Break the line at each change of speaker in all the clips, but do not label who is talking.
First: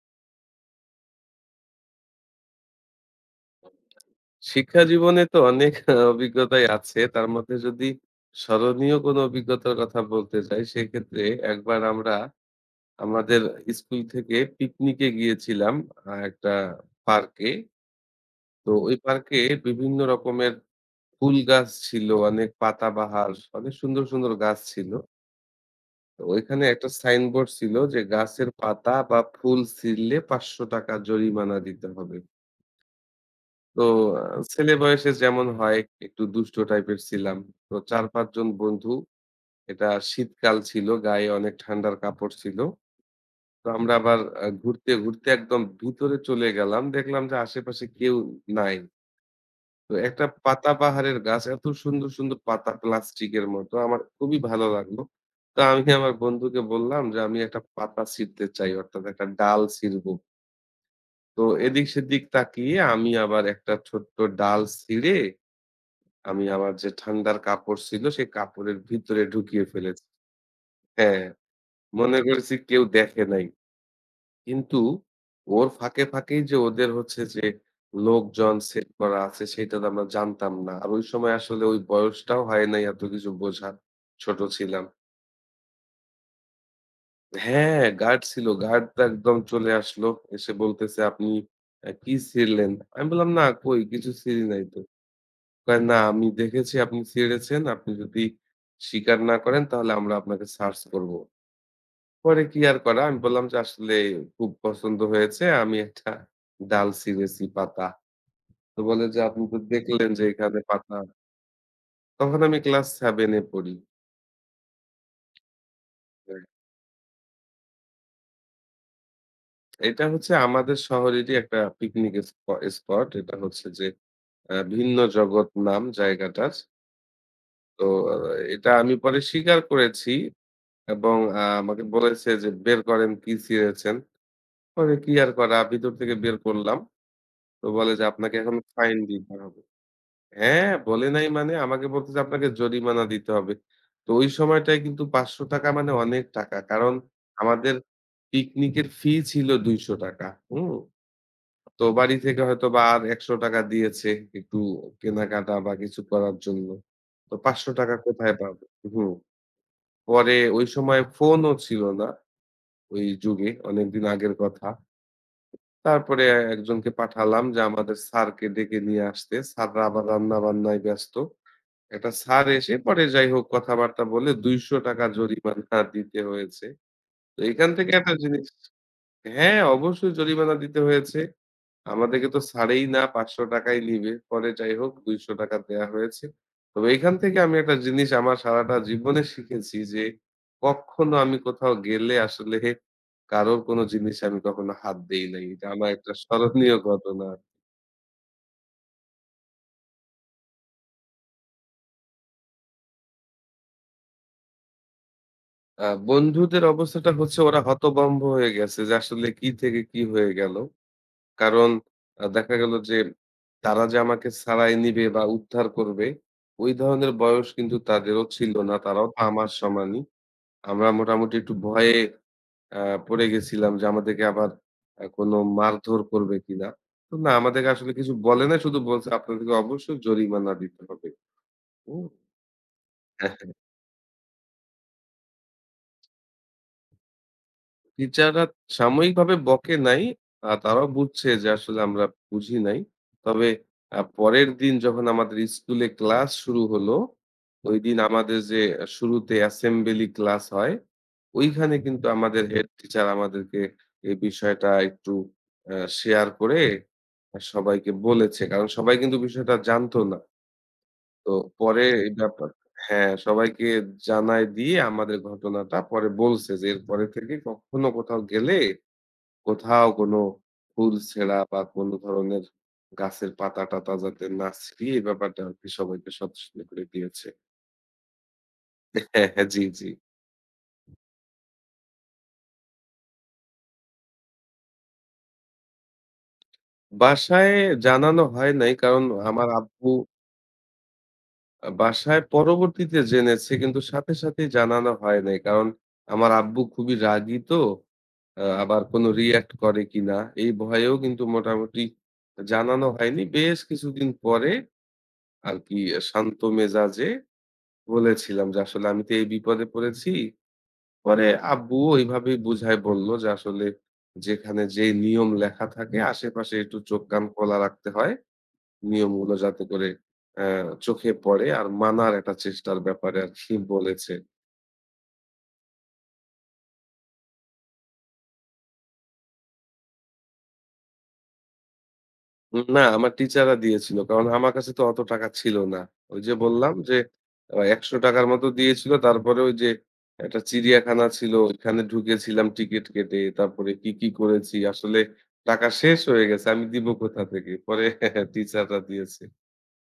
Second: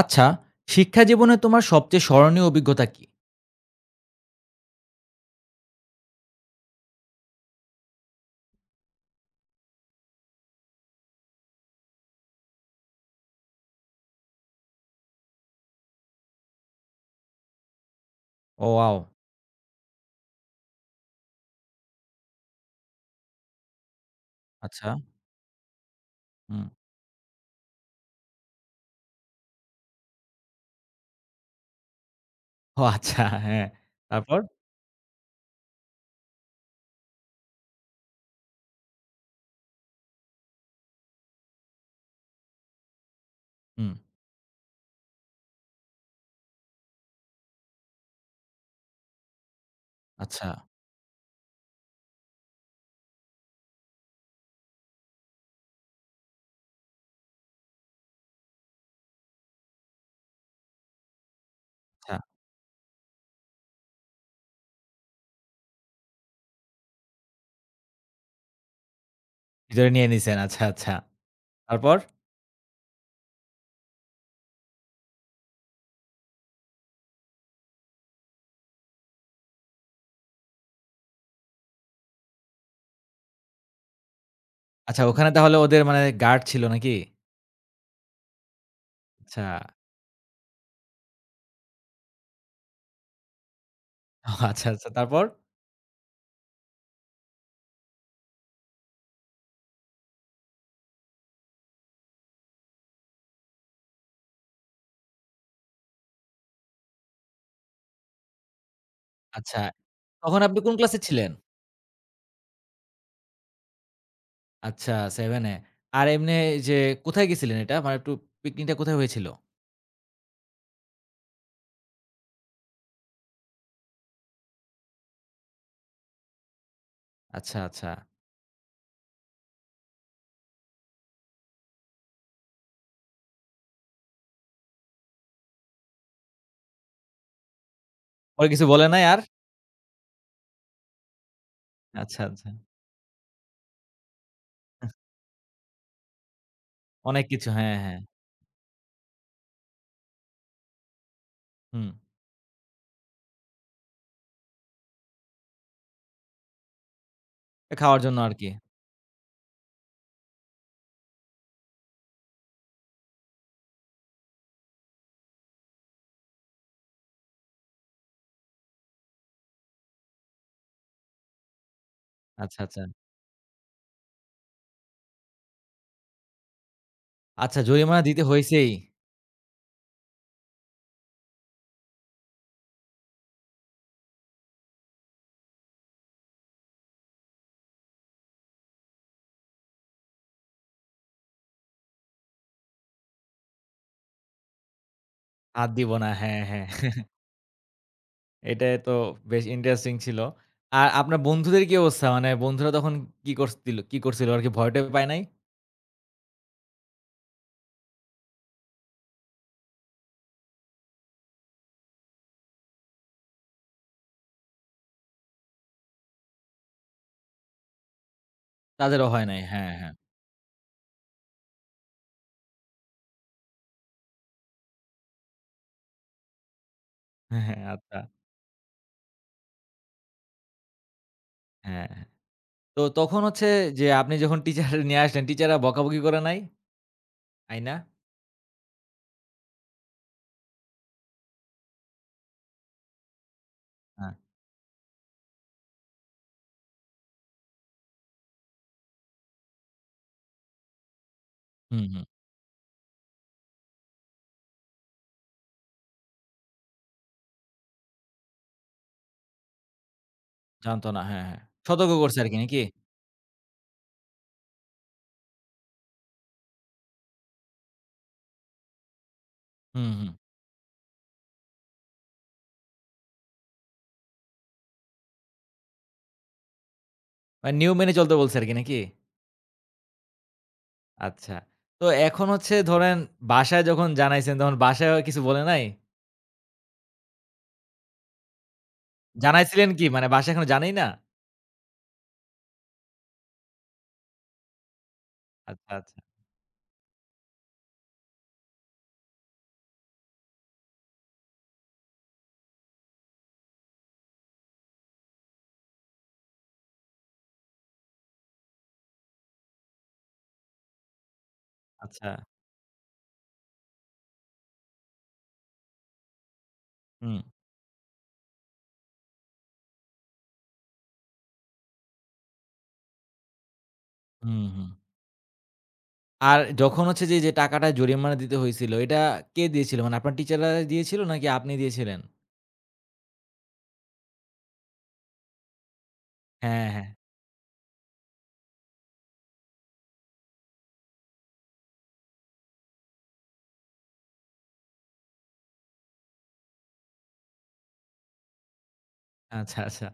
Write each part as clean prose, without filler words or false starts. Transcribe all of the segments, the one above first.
আচ্ছা, শিক্ষা জীবনে তোমার সবচেয়ে স্মরণীয় অভিজ্ঞতা কি?
শিক্ষা জীবনে তো অনেক অভিজ্ঞতাই আছে। তার মধ্যে যদি স্মরণীয় কোনো অভিজ্ঞতার কথা বলতে চাই, সেক্ষেত্রে একবার আমরা আমাদের স্কুল থেকে পিকনিকে গিয়েছিলাম একটা পার্কে।
ও
তো ওই
ওয়াও!
পার্কে বিভিন্ন রকমের ফুল গাছ ছিল, অনেক পাতাবাহার, অনেক সুন্দর, সুন্দর গাছ
আচ্ছা,
ছিল। তো ওইখানে
হুম।
একটা সাইনবোর্ড ছিল যে, গাছের পাতা বা ফুল ছিঁড়লে ৳৫০০ টাকা জরিমানা দিতে হবে।
ও আচ্ছা, হ্যাঁ।
তো আ
তারপর?
ছেলে বয়সে যেমন হয় একটু দুষ্ট টাইপের ছিলাম। তো ৪-৫ জন বন্ধু, এটা শীতকাল ছিল, গায়ে অনেক ঠান্ডার কাপড় ছিল। তো আমরা
হুম,
আবার ঘুরতে, ঘুরতে একদম ভিতরে চলে গেলাম। দেখলাম যে আশেপাশে কেউ নাই। তো একটা
আচ্ছা,
পাতাবাহারের গাছ, এত সুন্দর, সুন্দর পাতা প্লাস্টিকের মতো। আমার খুবই ভালো লাগলো। তো আমি আমার বন্ধুকে বললাম যে, "আমি একটা পাতা ছিঁড়তে চাই, অর্থাৎ একটা ডাল ছিঁড়বো।" তো এদিক
আচ্ছা।
সেদিক তাকিয়ে আমি আবার একটা ছোট্ট ডাল ছিঁড়ে আমি আমার যে ঠান্ডার কাপড় ছিল, সেই কাপড়ের ভিতরে ঢুকিয়ে
ভিতরে
ফেলেছি।
নিয়ে নিছেন। আচ্ছা, আচ্ছা।
হ্যাঁ,
তারপর?
মনে করেছি কেউ দেখে নাই। কিন্তু ওর ফাঁকে, ফাঁকেই যে ওদের হচ্ছে যে লোকজন সেট করা আছে, সেটা তো আমরা জানতাম না। আর ওই সময় আসলে ওই বয়সটাও হয় নাই এত কিছু বোঝার। ছোট ছিলাম।
আচ্ছা, ওখানে তাহলে ওদের মানে গার্ড ছিল নাকি?
হ্যাঁ, গার্ড ছিল। গার্ড তো একদম
আচ্ছা।
চলে আসলো। এসে বলতেছে, "আপনি কি ছিঁড়লেন?" আমি বললাম, "না, কই কিছু
ও
ছিঁড়ি নাই
আচ্ছা,
তো।"
আচ্ছা। তারপর?
কয়, "না, আমি দেখেছি আপনি ছেড়েছেন। আপনি যদি স্বীকার না করেন তাহলে আমরা আপনাকে সার্চ করব।" পরে কি আর করা? আমি বললাম যে, "আসলে খুব পছন্দ হয়েছে। আমি একটা ডাল ছিঁড়েছি পাতা।" তো বলে যে, "আপনি তো
আচ্ছা,
দেখলেন যে
তখন
এখানে
আপনি কোন
পাতা।"
ক্লাসে ছিলেন?
তখন আমি ক্লাস ৭ এ পড়ি।
আচ্ছা, 7 এ। আর এমনে
হ্যাঁ,
যে কোথায় গেছিলেন এটা? মানে একটু পিকনিকটা কোথায় হয়েছিল?
এটা হচ্ছে আমাদের শহরেরই একটা পিকনিক স্প স্পট। এটা হচ্ছে যে ভিন্ন জগৎ নাম জায়গাটার।
আচ্ছা,
তো
আচ্ছা।
আ এটা আমি পরে স্বীকার করেছি এবং আমাকে বলেছে যে, "বের করেন কি ছিঁড়েছেন?" পরে কি আর করা? ভিতর থেকে বের করলাম। তো বলে যে, "আপনাকে
পরে
এখন
কিছু বলে
ফাইন
নাই আর?
দিতে হবে।" হ্যাঁ, বলে নাই মানে আমাকে বলতেছে,
আচ্ছা,
"আপনাকে
আচ্ছা।
জরিমানা দিতে হবে।" তো ওই সময়টায় কিন্তু ৳৫০০ টাকা মানে অনেক টাকা। কারণ
অনেক কিছু।
আমাদের
হ্যাঁ, হ্যাঁ।
পিকনিকের ফি ছিল ৳২০০ টাকা। হুম? তো
হুম।
বাড়ি থেকে হয়তোবা আর ৳১০০ টাকা দিয়েছে একটু কেনাকাটা বা কিছু করার জন্য। তো ৳৫০০ টাকা
খাওয়ার জন্য
কোথায়
আরকি।
পাবো? হুম। পরে ওই সময় ফোনও ছিল না ওই যুগে, অনেকদিন আগের কথা। তারপরে একজনকে পাঠালাম যে আমাদের স্যারকে ডেকে নিয়ে আসতে। স্যাররা আবার রান্না-বান্নায় ব্যস্ত। একটা স্যার
আচ্ছা,
এসে
আচ্ছা।
পরে যাই হোক কথাবার্তা বলে ৳২০০ টাকা জরিমানা দিতে হয়েছে। তো
আচ্ছা,
এখান থেকে
জরিমানা
একটা
দিতে
জিনিস।
হইছেই।
হ্যাঁ, অবশ্যই জরিমানা দিতে হয়েছে। আমাদেরকে তো ছাড়েই না, ৳৫০০ টাকা নিবে। পরে যাই হোক ৳২০০ টাকা দেয়া হয়েছে। তবে এখান থেকে আমি একটা জিনিস আমার সারাটা জীবনে শিখেছি যে, কখনো আমি কোথাও গেলে আসলে কারোর কোনো জিনিসে আমি কখনো হাত দেই নাই। এটা
হাত
আমার
দিব না।
একটা
হ্যাঁ, হ্যাঁ।
স্মরণীয় ঘটনা।
এটাই তো বেশ ইন্টারেস্টিং ছিল। আর আপনার বন্ধুদের কি অবস্থা? মানে বন্ধুরা তখন কি করছিল আরকি ভয় টয় পায় নাই?
বন্ধুদের অবস্থাটা হচ্ছে ওরা হতভম্ব হয়ে গেছে যে আসলে কি থেকে কি হয়ে গেল। কারণ দেখা গেল যে তারা যে আমাকে ছাড়াই নিবে বা উদ্ধার করবে, ওই ধরনের বয়স কিন্তু তাদেরও ছিল না।
তাদেরও
তারাও তো
হয় নাই।
আমার
হ্যাঁ, হ্যাঁ।
সমানই। আমরা মোটামুটি একটু ভয়ে আ পড়ে গেছিলাম যে আমাদেরকে আবার কোনো মারধর করবে কিনা। তো না,
হ্যাঁ, হ্যাঁ।
আমাদেরকে আসলে
আচ্ছা।
কিছু বলে নাই। শুধু বলছে আপনাদেরকে অবশ্যই জরিমানা দিতে হবে।
হ্যাঁ, হ্যাঁ।
হুম?
তো তখন হচ্ছে যে আপনি যখন টিচার নিয়ে আসলেন, টিচাররা বকাবকি করে নাই? আইনা?
টিচাররা সাময়িকভাবে বকে নাই। তারাও বুঝছে যে আসলে আমরা বুঝি নাই। তবে
হ্যাঁ।
পরের দিন যখন আমাদের স্কুলে ক্লাস শুরু হলো, ঐদিন আমাদের যে শুরুতে অ্যাসেম্বলি ক্লাস হয়, ঐখানে
হুম, হুম।
কিন্তু আমাদের হেড টিচার আমাদেরকে এই বিষয়টা একটু আ শেয়ার করে সবাইকে বলেছে। কারণ সবাই কিন্তু বিষয়টা জানতো না।
জানতো না। হ্যাঁ,
তো
হ্যাঁ।
পরে
সতর্ক
এই
করছে আরকি
ব্যাপার
নাকি?
হ্যাঁ, সবাইকে জানায় দিয়ে আমাদের ঘটনাটা পরে বলছে যে, এরপরে থেকে কখনো কোথাও গেলে কোথাও
হুম, হুম।
কোনো ফুল ছেঁড়া বা কোনো ধরনের গাছের পাতা-টাতা যাতে না ছিঁড়ি এই ব্যাপারটা আরকি সবাইকে সচেতন করে দিয়েছে।
মানে নিয়ম মেনে চলতে বলছে আরকি নাকি?
হ্যাঁ, হ্যাঁ, জি, জি।
আচ্ছা। তো এখন হচ্ছে ধরেন বাসায় যখন জানাইছেন তখন বাসায়ও কিছু বলে নাই?
বাসায় জানানো হয় নাই কারণ আমার
জানাইছিলেন কি?
আব্বু
মানে বাসা এখনো জানেই না?
বাসায় পরবর্তীতে জেনেছে কিন্তু সাথে, সাথেই জানানো হয় নাই। কারণ
আচ্ছা, আচ্ছা,
আমার আব্বু খুবই রাগী তো। আবার কোনো রিঅ্যাক্ট করে কিনা এই ভয়েও কিন্তু মোটামুটি জানানো হয়নি। বেশ কিছুদিন পরে আরকি শান্ত মেজাজে বলেছিলাম যে, "আসলে আমি তো এই বিপদে পড়েছি।" পরে আব্বুও
আচ্ছা।
ওইভাবেই বুঝায় বলল যে, "আসলে যেখানে যেই নিয়ম লেখা থাকে আশেপাশে একটু চোখ
হুম,
কান খোলা রাখতে হয়। নিয়মগুলো যাতে করে অ্যা চোখে পড়ে।" আর মানার একটা চেষ্টার ব্যাপারে আরকি বলেছে।
হুম। আর যখন হচ্ছে যে, যে টাকাটা জরিমানা দিতে হইছিল, এটা কে দিয়েছিল? মানে আপনার টিচাররা দিয়েছিল নাকি আপনি দিয়েছিলেন?
না, আমার টিচাররা দিয়েছিল। কারণ আমার কাছে তো অত টাকা ছিল না। ওই যে
হ্যাঁ,
বললাম
হ্যাঁ।
যে ৳১০০ টাকা র মতো দিয়েছিল। তারপরে ওই যে একটা চিড়িয়াখানা ছিল, ওইখানে ঢুকেছিলাম টিকিট কেটে। তারপরে কি, কি করেছি। আসলে টাকা শেষ হয়ে গেছে। আমি দিব কোথা থেকে? পরে টিচাররা দিয়েছে।
আচ্ছা, আচ্ছা।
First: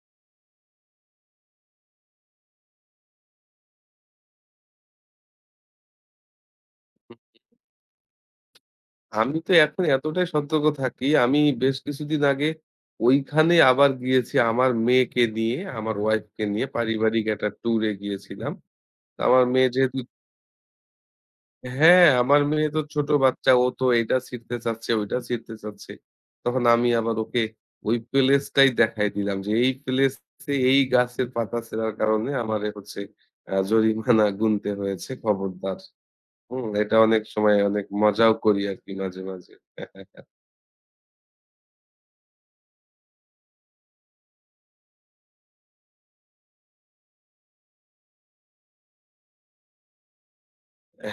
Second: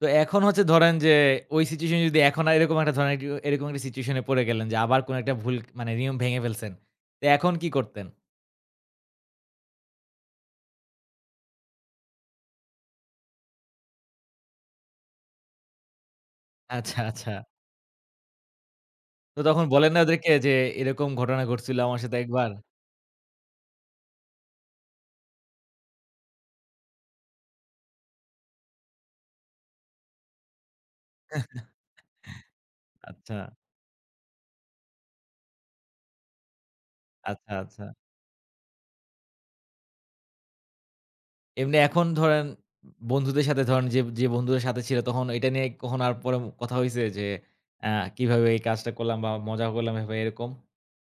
তো এখন হচ্ছে ধরেন যে ওই সিচুয়েশন যদি এখন আর এরকম একটা ধরেন একটু এরকম একটা সিচুয়েশন এ পড়ে গেলেন যে আবার কোন একটা ভুল মানে নিয়ম ভেঙে ফেলছেন। তো এখন কি করতেন?
আমি তো এখন এতটাই সতর্ক থাকি। আমি বেশ কিছুদিন আগে ওইখানে আবার গিয়েছি আমার মেয়েকে নিয়ে, আমার ওয়াইফ কে নিয়ে
আচ্ছা,
পারিবারিক
আচ্ছা।
একটা ট্যুরে গিয়েছিলাম। তো
তো
আমার
তখন
মেয়ে
বলেন
যেহেতু
না ওদেরকে যে, "এরকম ঘটনা ঘটছিল আমার
হ্যাঁ,
সাথে
আমার
একবার?"
মেয়ে তো ছোট বাচ্চা। ও তো এইটা ছিঁড়তে চাচ্ছে, ওইটা ছিঁড়তে চাচ্ছে। তখন আমি আবার ওকে ওই প্লেসটাই দেখায় দিলাম যে, এই প্লেসে এই গাছের পাতা ছেঁড়ার কারণে আমারে হচ্ছে
আচ্ছা,
জরিমানা গুনতে হয়েছে। খবরদার। হুম? এটা অনেক
আচ্ছা,
সময়
আচ্ছা।
অনেক মজাও করি আরকি মাঝে, মাঝে।
এমনি এখন ধরেন বন্ধুদের সাথে ধরেন যে, যে বন্ধুদের সাথে ছিল তখন এটা নিয়ে কখনো আর পরে কথা হইছে যে আ কিভাবে এই কাজটা করলাম বা মজা করলাম এভাবে এরকম?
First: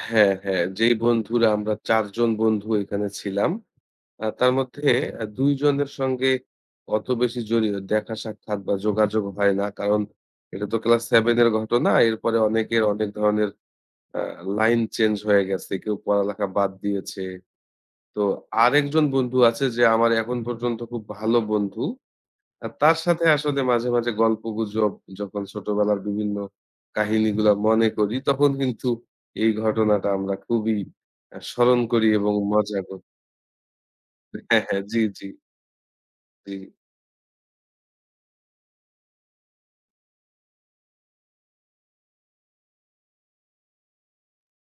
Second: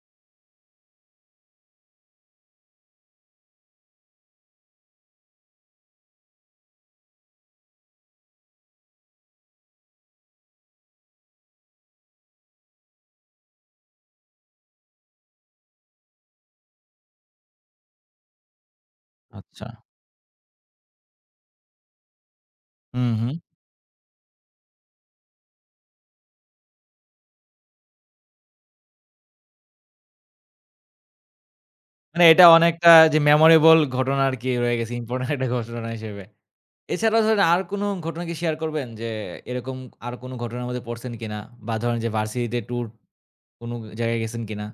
হ্যাঁ, হ্যাঁ। যেই বন্ধুরা আমরা ৪ জন বন্ধু এখানে ছিলাম। তার মধ্যে ২ জনের সঙ্গে অত বেশি জড়িয়ে দেখা সাক্ষাৎ বা যোগাযোগ হয় না। কারণ এটা তো ক্লাস ৭ এর ঘটনা। এরপরে অনেকের অনেক ধরনের আ লাইন চেঞ্জ হয়ে গেছে। কেউ পড়ালেখা বাদ দিয়েছে। তো আরেকজন বন্ধু আছে
আচ্ছা।
যে আমার এখন পর্যন্ত খুব ভালো বন্ধু। আর তার
হুম,
সাথে
হুম।
আসলে মাঝে, মাঝে গল্পগুজব যখন ছোটবেলার বিভিন্ন কাহিনীগুলা মনে করি তখন কিন্তু এই ঘটনাটা আমরা খুবই স্মরণ করি
মানে
এবং
এটা
মজা
অনেকটা
করি।
যে মেমোরেবল ঘটনা আরকি
হ্যাঁ,
রয়ে
হ্যাঁ।
গেছে
জি, জি,
ইম্পোর্টেন্ট একটা ঘটনা হিসেবে।
জি।
এছাড়াও ধরেন আর কোন ঘটনা কি শেয়ার করবেন যে এরকম আর কোন ঘটনার মধ্যে পড়ছেন কিনা? বা ধরেন যে ভার্সিটিতে ট্যুর কোন জায়গায় গেছেন কিনা?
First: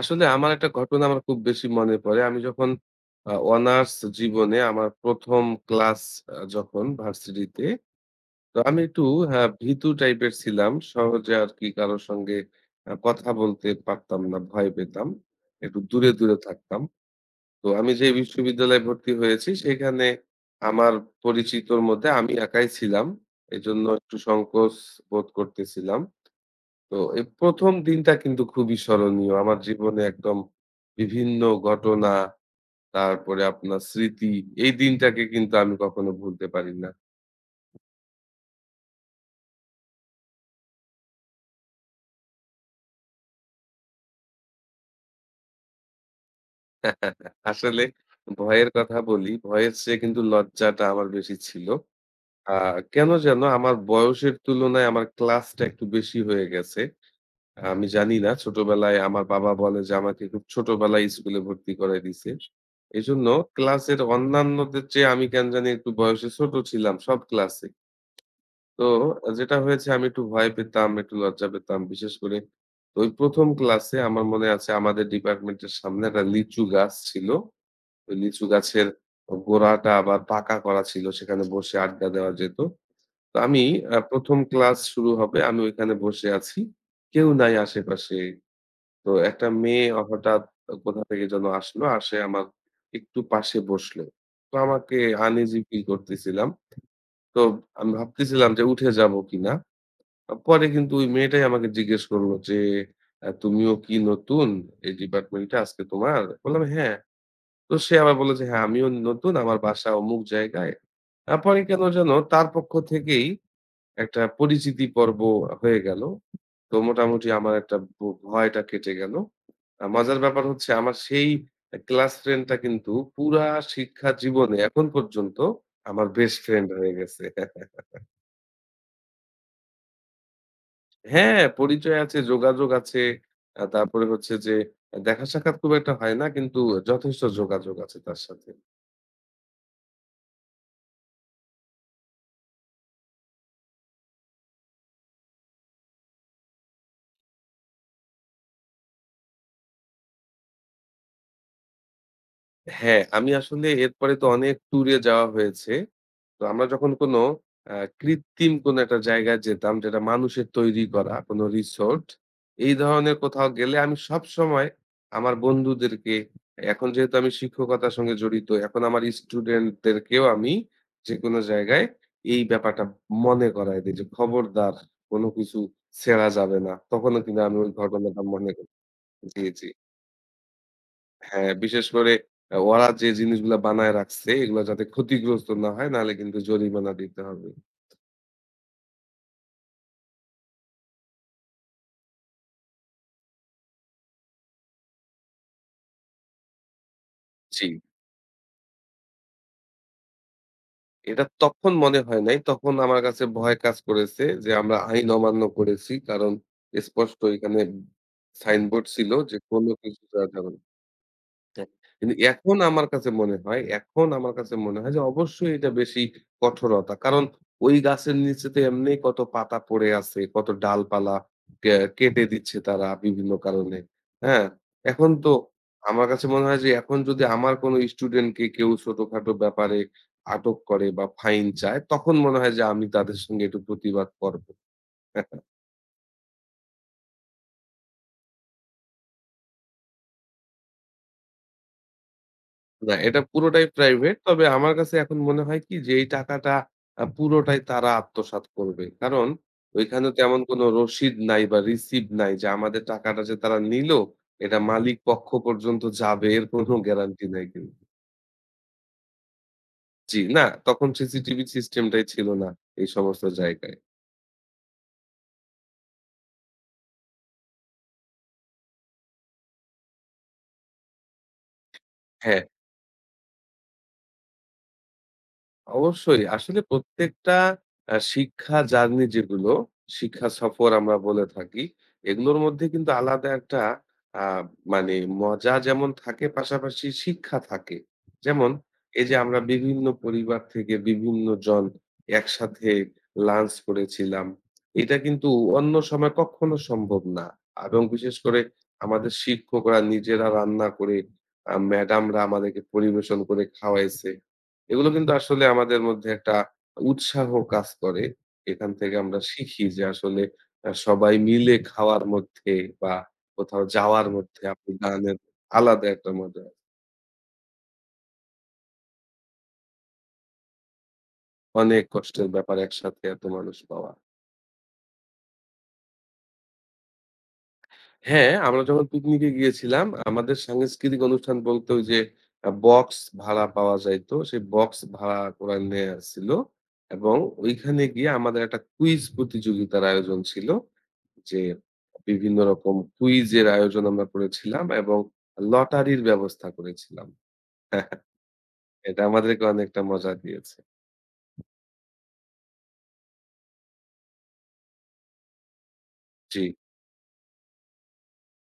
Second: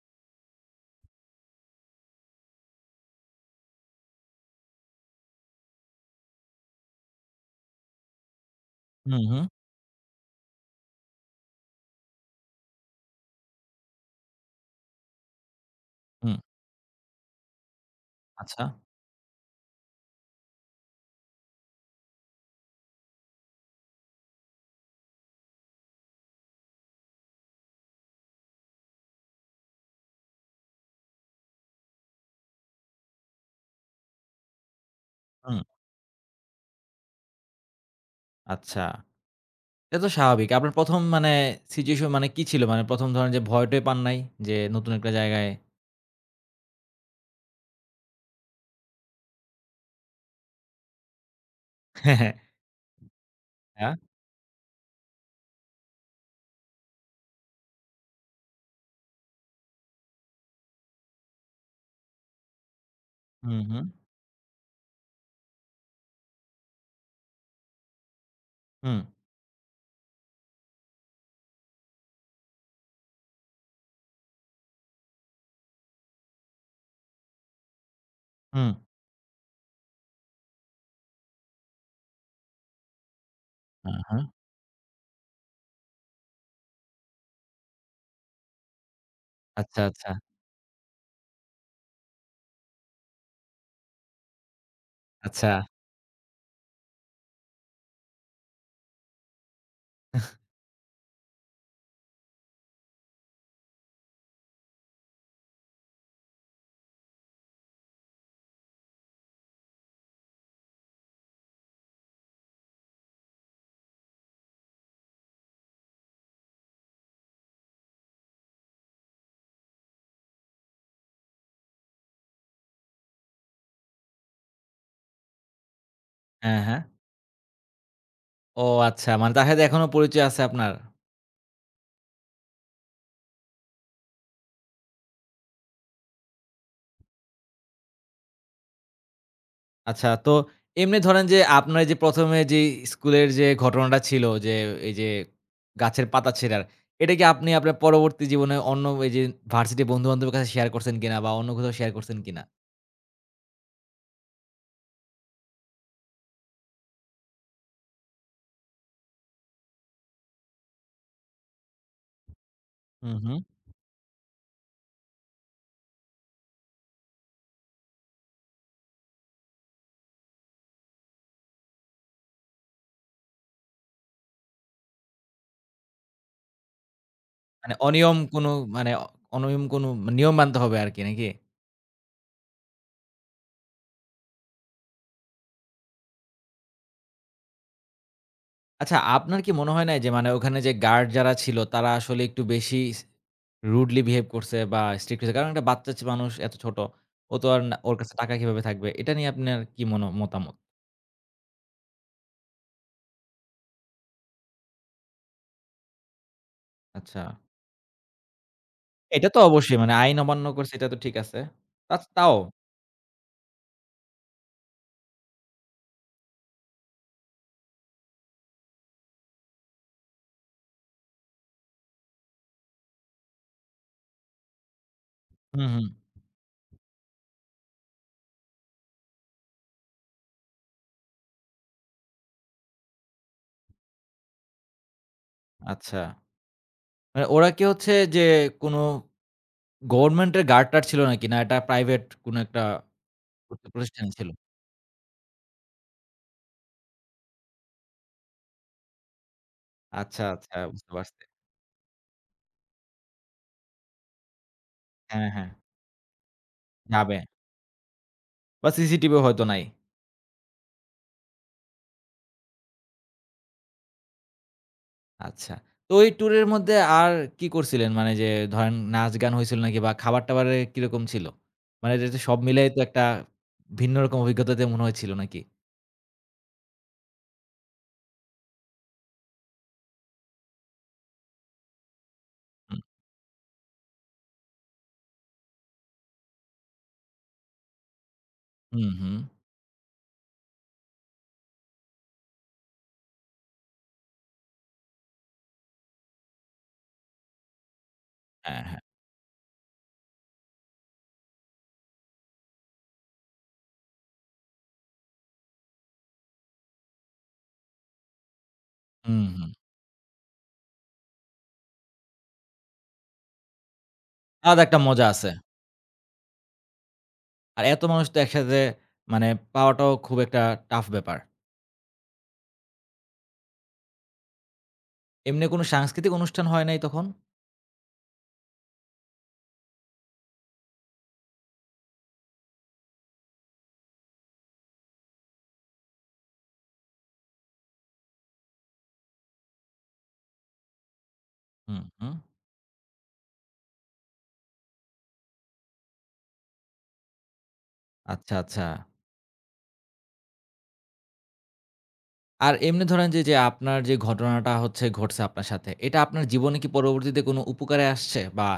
আসলে আমার একটা ঘটনা আমার খুব বেশি মনে পড়ে। আমি যখন অনার্স জীবনে আমার ১ম ক্লাস যখন ভার্সিটিতে, তো আমি একটু
হুম, হুম,
হ্যাঁ, ভীতু টাইপের ছিলাম। সহজে আরকি কারো সঙ্গে কথা বলতে পারতাম না, ভয় পেতাম। একটু দূরে, দূরে
হুম।
থাকতাম। তো আমি যে
আচ্ছা,
বিশ্ববিদ্যালয়ে ভর্তি হয়েছি সেখানে আমার পরিচিতর মধ্যে আমি একাই ছিলাম। এজন্য একটু সংকোচ বোধ করতেছিলাম। তো এই ১ম দিনটা কিন্তু খুবই স্মরণীয়। আমার জীবনে একদম বিভিন্ন ঘটনা, তারপরে আপনার স্মৃতি, এই দিনটাকে কিন্তু
হুম।
আমি কখনো ভুলতে পারি না।
আচ্ছা। এটা তো স্বাভাবিক। আপনার ১ম মানে সিচুয়েশন মানে কি ছিল? মানে ১ম ধরেন যে ভয় টয় পান নাই? যে নতুন একটা জায়গায়
আসলে ভয়ের কথা বলি, ভয়ের চেয়ে কিন্তু লজ্জাটা আমার বেশি ছিল। আ কেন যেন আমার
হ্যাঁ?
বয়সের তুলনায় আমার ক্লাসটা একটু বেশি হয়ে গেছে। আমি জানি না। ছোটবেলায় আমার বাবা বলে যে আমাকে খুব ছোটবেলায় স্কুলে ভর্তি করায় দিছে। এজন্য
হুম, হুম,
ক্লাসের অন্যান্যদের চেয়ে আমি কেন জানি একটু বয়সে ছোট ছিলাম সব ক্লাসে। তো
হুম,
যেটা হয়েছে আমি একটু ভয় পেতাম, একটু লজ্জা পেতাম। বিশেষ করে তো ওই ১ম ক্লাসে আমার মনে আছে আমাদের ডিপার্টমেন্টের সামনে একটা লিচু গাছ ছিল। ওই লিচু
হুম।
গাছের গোড়াটা আবার পাকা করা ছিল। সেখানে বসে আড্ডা দেওয়া যেত। তো আমি
আ হা।
১ম ক্লাস শুরু হবে। আমি ওইখানে বসে আছি। কেউ নাই আশেপাশে। তো একটা
আচ্ছা,
মেয়ে
আচ্ছা,
হঠাৎ কোথা থেকে যেন আসলো। আসে আমার একটু পাশে বসলো। তো আমাকে
আচ্ছা।
আনইজি ফিল করতেছিলাম। তো আমি ভাবতেছিলাম যে উঠে যাবো কিনা। পরে কিন্তু ওই মেয়েটাই আমাকে জিজ্ঞেস করলো যে, তুমিও কি নতুন এই ডিপার্টমেন্টে আজকে তোমার?" বললাম, "হ্যাঁ।" তো সে আবার বলল যে, "হ্যাঁ, আমিও নতুন। আমার বাসা অমুক জায়গায়।" পরে কেন যেন তার পক্ষ থেকেই একটা পরিচিতি পর্ব হয়ে গেল। তো মোটামুটি আমার একটা ভয়টা কেটে গেল। মজার ব্যাপার হচ্ছে আমার সেই ক্লাস ফ্রেন্ডটা কিন্তু পুরা শিক্ষা জীবনে এখন পর্যন্ত আমার বেস্ট
হ্যাঁ,
ফ্রেন্ড
হ্যাঁ।
হয়ে গেছে।
ও আচ্ছা। মানে তার সাথে এখনো পরিচয় আছে আপনার।
হ্যাঁ, পরিচয় আছে, যোগাযোগ আছে। তারপরে হচ্ছে যে দেখা সাক্ষাৎ খুব একটা হয় না কিন্তু যথেষ্ট যোগাযোগ আছে তার সাথে।
আচ্ছা তো এমনি ধরেন যে আপনার এই যে ১ম এ যে স্কুলের যে ঘটনাটা ছিল যে এই যে গাছের পাতা ছিঁড়ার, এটা কি আপনি আপনার পরবর্তী জীবনে অন্য এই যে ভার্সিটির বন্ধু-বান্ধবের কাছে শেয়ার করছেন কিনা বা অন্য কোথাও শেয়ার করছেন কিনা?
হ্যাঁ, আমি আসলে এরপরে তো অনেক ট্যুরে যাওয়া হয়েছে। তো আমরা যখন কোনো আ কৃত্রিম কোনো একটা জায়গায় যেতাম যেটা মানুষের তৈরি করা কোনো রিসোর্ট, এই ধরনের
হুম, হুম।
কোথাও গেলে আমি সবসময় আমার বন্ধুদেরকে এখন যেহেতু আমি শিক্ষকতার সঙ্গে জড়িত, এখন আমার স্টুডেন্টদেরকেও আমি যেকোনো জায়গায় এই ব্যাপারটা মনে করায় দেই যে, "খবরদার! কোনো কিছু ছেড়া যাবে না।" তখনও কিন্তু আমি ওই
মানে অনিয়ম
ঘটনাটা মনে
কোনো
করি।
মানে অ
জি,
অনিয়ম
জি।
কোনো নিয়ম মানতে হবে আরকি নাকি?
হ্যাঁ, বিশেষ করে ওরা যে জিনিসগুলা বানায় রাখছে এগুলা যাতে ক্ষতিগ্রস্ত না হয় নাহলে কিন্তু জরিমানা দিতে হবে।
আচ্ছা আপনার কি মনে হয় না যে মানে ওখানে যে গার্ড যারা ছিল তারা আসলে একটু বেশি রুডলি বিহেভ করছে বা স্ট্রিক্ট হয়েছে? কারণ একটা বাচ্চা ছে মানুষ এত ছোট। ও তো আর
জি।
না ওর কাছে টাকা কিভাবে থাকবে? এটা নিয়ে আপনার কি মতামত?
এটা তখন মনে হয় নাই। তখন আমার কাছে ভয় কাজ করেছে যে আমরা আইন অমান্য করেছি। কারণ স্পষ্ট
আচ্ছা।
এখানে সাইনবোর্ড ছিল
এটা
যে
তো
কোন
অবশ্যই মানে
কিছু
আইন
করা
অমান্য
যাবে না।
করছে এটা তো ঠিক আছে।
হ্যাঁ, কিন্তু
তাও
এখন আমার কাছে মনে হয় এখন আমার কাছে মনে হয় যে অবশ্যই এটা বেশি কঠোরতা। কারণ ওই গাছের নিচে তো এমনি কত পাতা পড়ে আছে, কত ডালপালা কে কেটে দিচ্ছে তারা বিভিন্ন কারণে। হ্যাঁ? এখন তো
হুম, হুম।
আমার কাছে মনে হয় যে এখন যদি আমার কোনো স্টুডেন্টকে কেউ ছোটখাটো ব্যাপারে আটক করে বা ফাইন চায়, তখন মনে হয় যে আমি তাদের সঙ্গে একটু প্রতিবাদ করব।
আচ্ছা। মানে ওরা কি হচ্ছে যে কোনো গভর্নমেন্টের গার্ড-টার্ড ছিল নাকি? না এটা প্রাইভেট কোনো একটা
না, এটা পুরোটাই
প্রতিষ্ঠান
প্রাইভেট।
ছিল?
তবে আমার কাছে এখন মনে হয় কি যে এই টাকাটা পুরোটাই তারা আত্মসাৎ করবে। কারণ ওইখানে
আচ্ছা,
তেমন
আচ্ছা
কোনো
বুঝতে
রসিদ
পারছি।
নাই বা রিসিভ নাই যে আমাদের টাকাটা যে তারা নিল এটা মালিক পক্ষ
হ্যাঁ, হ্যাঁ,
পর্যন্ত যাবে এর কোনো
যাবে।
গ্যারান্টি নাই কিন্তু।
বা সিসিটিভি হয়তো নাই।
জি, না তখন সিসিটিভি সিস্টেমটাই ছিল না এই সমস্ত জায়গায়।
আচ্ছা। তো ওই ট্যুরের মধ্যে আর কি করছিলেন? মানে যে ধরেন নাচ-গান হইছিল নাকি বা খাবার-টাবারে কিরকম ছিল? মানে এটা তো সব
হ্যাঁ।
মিলাই তো একটা ভিন্ন রকম অভিজ্ঞতাতে মনে হয়েছিল নাকি?
অবশ্যই। আসলে প্রত্যেকটা শিক্ষা জার্নি যেগুলো, শিক্ষা সফর আমরা বলে থাকি, এগুলোর মধ্যে
হুম,
কিন্তু আলাদা একটা আ মানে মজা যেমন থাকে পাশাপাশি শিক্ষা থাকে। যেমন
হুম,
এই যে
হুম।
আমরা বিভিন্ন পরিবার থেকে বিভিন্ন জন একসাথে লাঞ্চ করেছিলাম। এটা কিন্তু অন্য সময় কখনো সম্ভব না। এবং বিশেষ করে
হ্যাঁ, হ্যাঁ।
আমাদের শিক্ষকরা নিজেরা রান্না করে ম্যাডামরা আমাদেরকে পরিবেশন করে খাওয়াইছে। এগুলো কিন্তু আসলে আমাদের মধ্যে একটা উৎসাহ কাজ করে। এখান থেকে আমরা
হুম, হুম।
শিখি যে আসলে সবাই মিলে খাওয়ার মধ্যে বা কোথাও যাওয়ার মধ্যে
আলাদা
আপনি
একটা মজা
গানের
আছে।
আলাদা একটা মজা। আছে।
আর এত মানুষ তো একসাথে মানে পাওয়াটাও খুব একটা টাফ ব্যাপার।
অনেক কষ্টের ব্যাপার একসাথে এত মানুষ পাওয়া।
এমনি কোনো সাংস্কৃতিক অনুষ্ঠান হয় নাই তখন?
হ্যাঁ, আমরা যখন পিকনিকে গিয়েছিলাম আমাদের সাংস্কৃতিক অনুষ্ঠান বলতে ওই যে বক্স ভাড়া পাওয়া যাইতো। সেই বক্স ভাড়া ওরা নিয়ে আসছিল এবং ওইখানে গিয়ে আমাদের একটা কুইজ প্রতিযোগিতার আয়োজন ছিল। যে
হুম, হুম।
বিভিন্ন রকম কুইজের আয়োজন আমরা করেছিলাম এবং লটারির ব্যবস্থা করেছিলাম।
আচ্ছা, আচ্ছা।
এটা আমাদেরকে অনেকটা মজা দিয়েছে।
আর এমনি ধরেন যে, যে আপনার যে ঘটনাটা হচ্ছে ঘটছে আপনার সাথে, এটা আপনার
জি।
জীবনে কি পরবর্তীতে কোনো উপকারে আসছে? বা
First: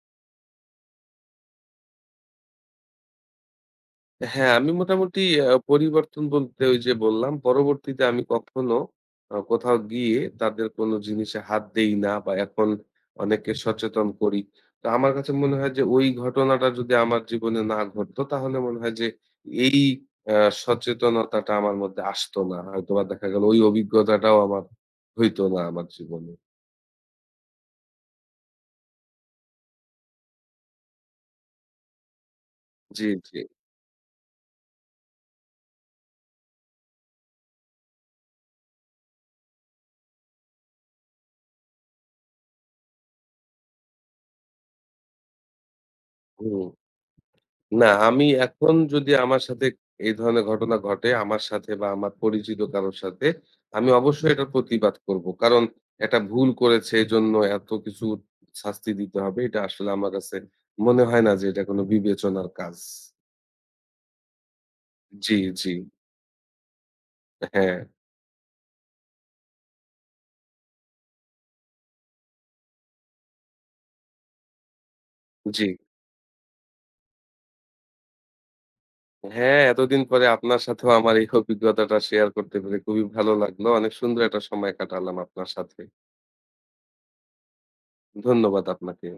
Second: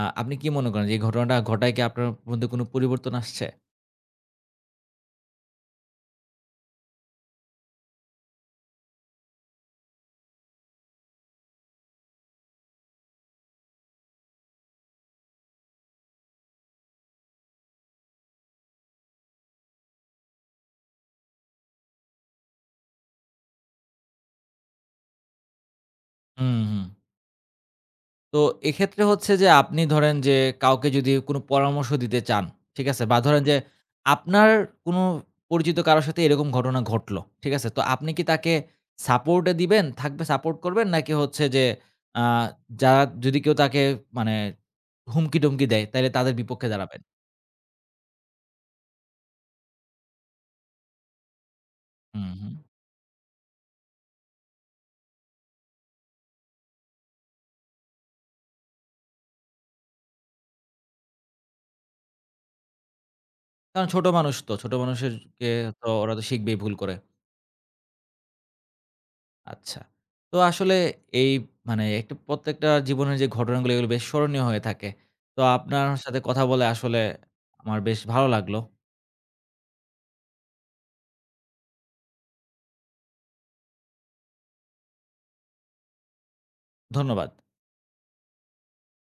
আপনি কি মনে করেন যে এই ঘটনাটা ঘটায় কি আপনার মধ্যে কোনো পরিবর্তন আসছে?
হ্যাঁ, আমি মোটামুটি পরিবর্তন বলতে ওই যে বললাম, পরবর্তীতে আমি কখনো কোথাও গিয়ে তাদের কোনো জিনিসে হাত দেই না বা এখন অনেককে সচেতন করি। তো আমার কাছে মনে হয় যে ওই ঘটনাটা যদি আমার জীবনে না ঘটতো তাহলে মনে হয় যে এই আ সচেতনতাটা আমার মধ্যে আসতো না। হয়তোবা দেখা গেল ওই অভিজ্ঞতাটাও আমার হইতো না আমার জীবনে।
হুম, হুম। তো এক্ষেত্রে হচ্ছে যে আপনি ধরেন যে কাউকে যদি কোনো পরামর্শ দিতে চান, ঠিক আছে?
জি,
বা
জি।
ধরেন যে আপনার কোনো পরিচিত কারো সাথে এরকম ঘটনা ঘটলো, ঠিক আছে? তো আপনি কি তাকে সাপোর্ট এ দিবেন, থাকবে সাপোর্ট করবেন নাকি হচ্ছে যে আ যারা যদি কেউ তাকে মানে হুমকি-টুমকি দেয় তাইলে তাদের
হুম।
বিপক্ষে দাঁড়াবেন?
না, আমি এখন যদি আমার সাথে এই ধরনের ঘটনা ঘটে, আমার সাথে বা আমার
হুম, হুম।
পরিচিত কারো সাথে, আমি অবশ্যই এটার প্রতিবাদ করব। কারণ এটা ভুল করেছে এজন্য এত কিছু শাস্তি দিতে হবে। এটা আসলে আমার কাছে মনে হয় না যে এটা কোন বিবেচনার কাজ।
কারণ ছোট মানুষ তো, ছোট মানুষের
জি,
কে
জি।
তো ওরা তো শিখবেই ভুল করে।
হ্যাঁ,
আচ্ছা। তো আসলে এই মানে একটু প্রত্যেকটা জীবনের যে ঘটনাগুলো এগুলো বেশ স্মরণীয় হয়ে থাকে। তো
জি।
আপনার সাথে কথা বলে আসলে আমার বেশ ভালো লাগলো।
হ্যাঁ, এতদিন পরে আপনার সাথেও আমার এই অভিজ্ঞতাটা শেয়ার করতে পেরে খুবই ভালো লাগলো। অনেক সুন্দর একটা সময় কাটালাম আপনার সাথে।
ধন্যবাদ।
ধন্যবাদ আপনাকে।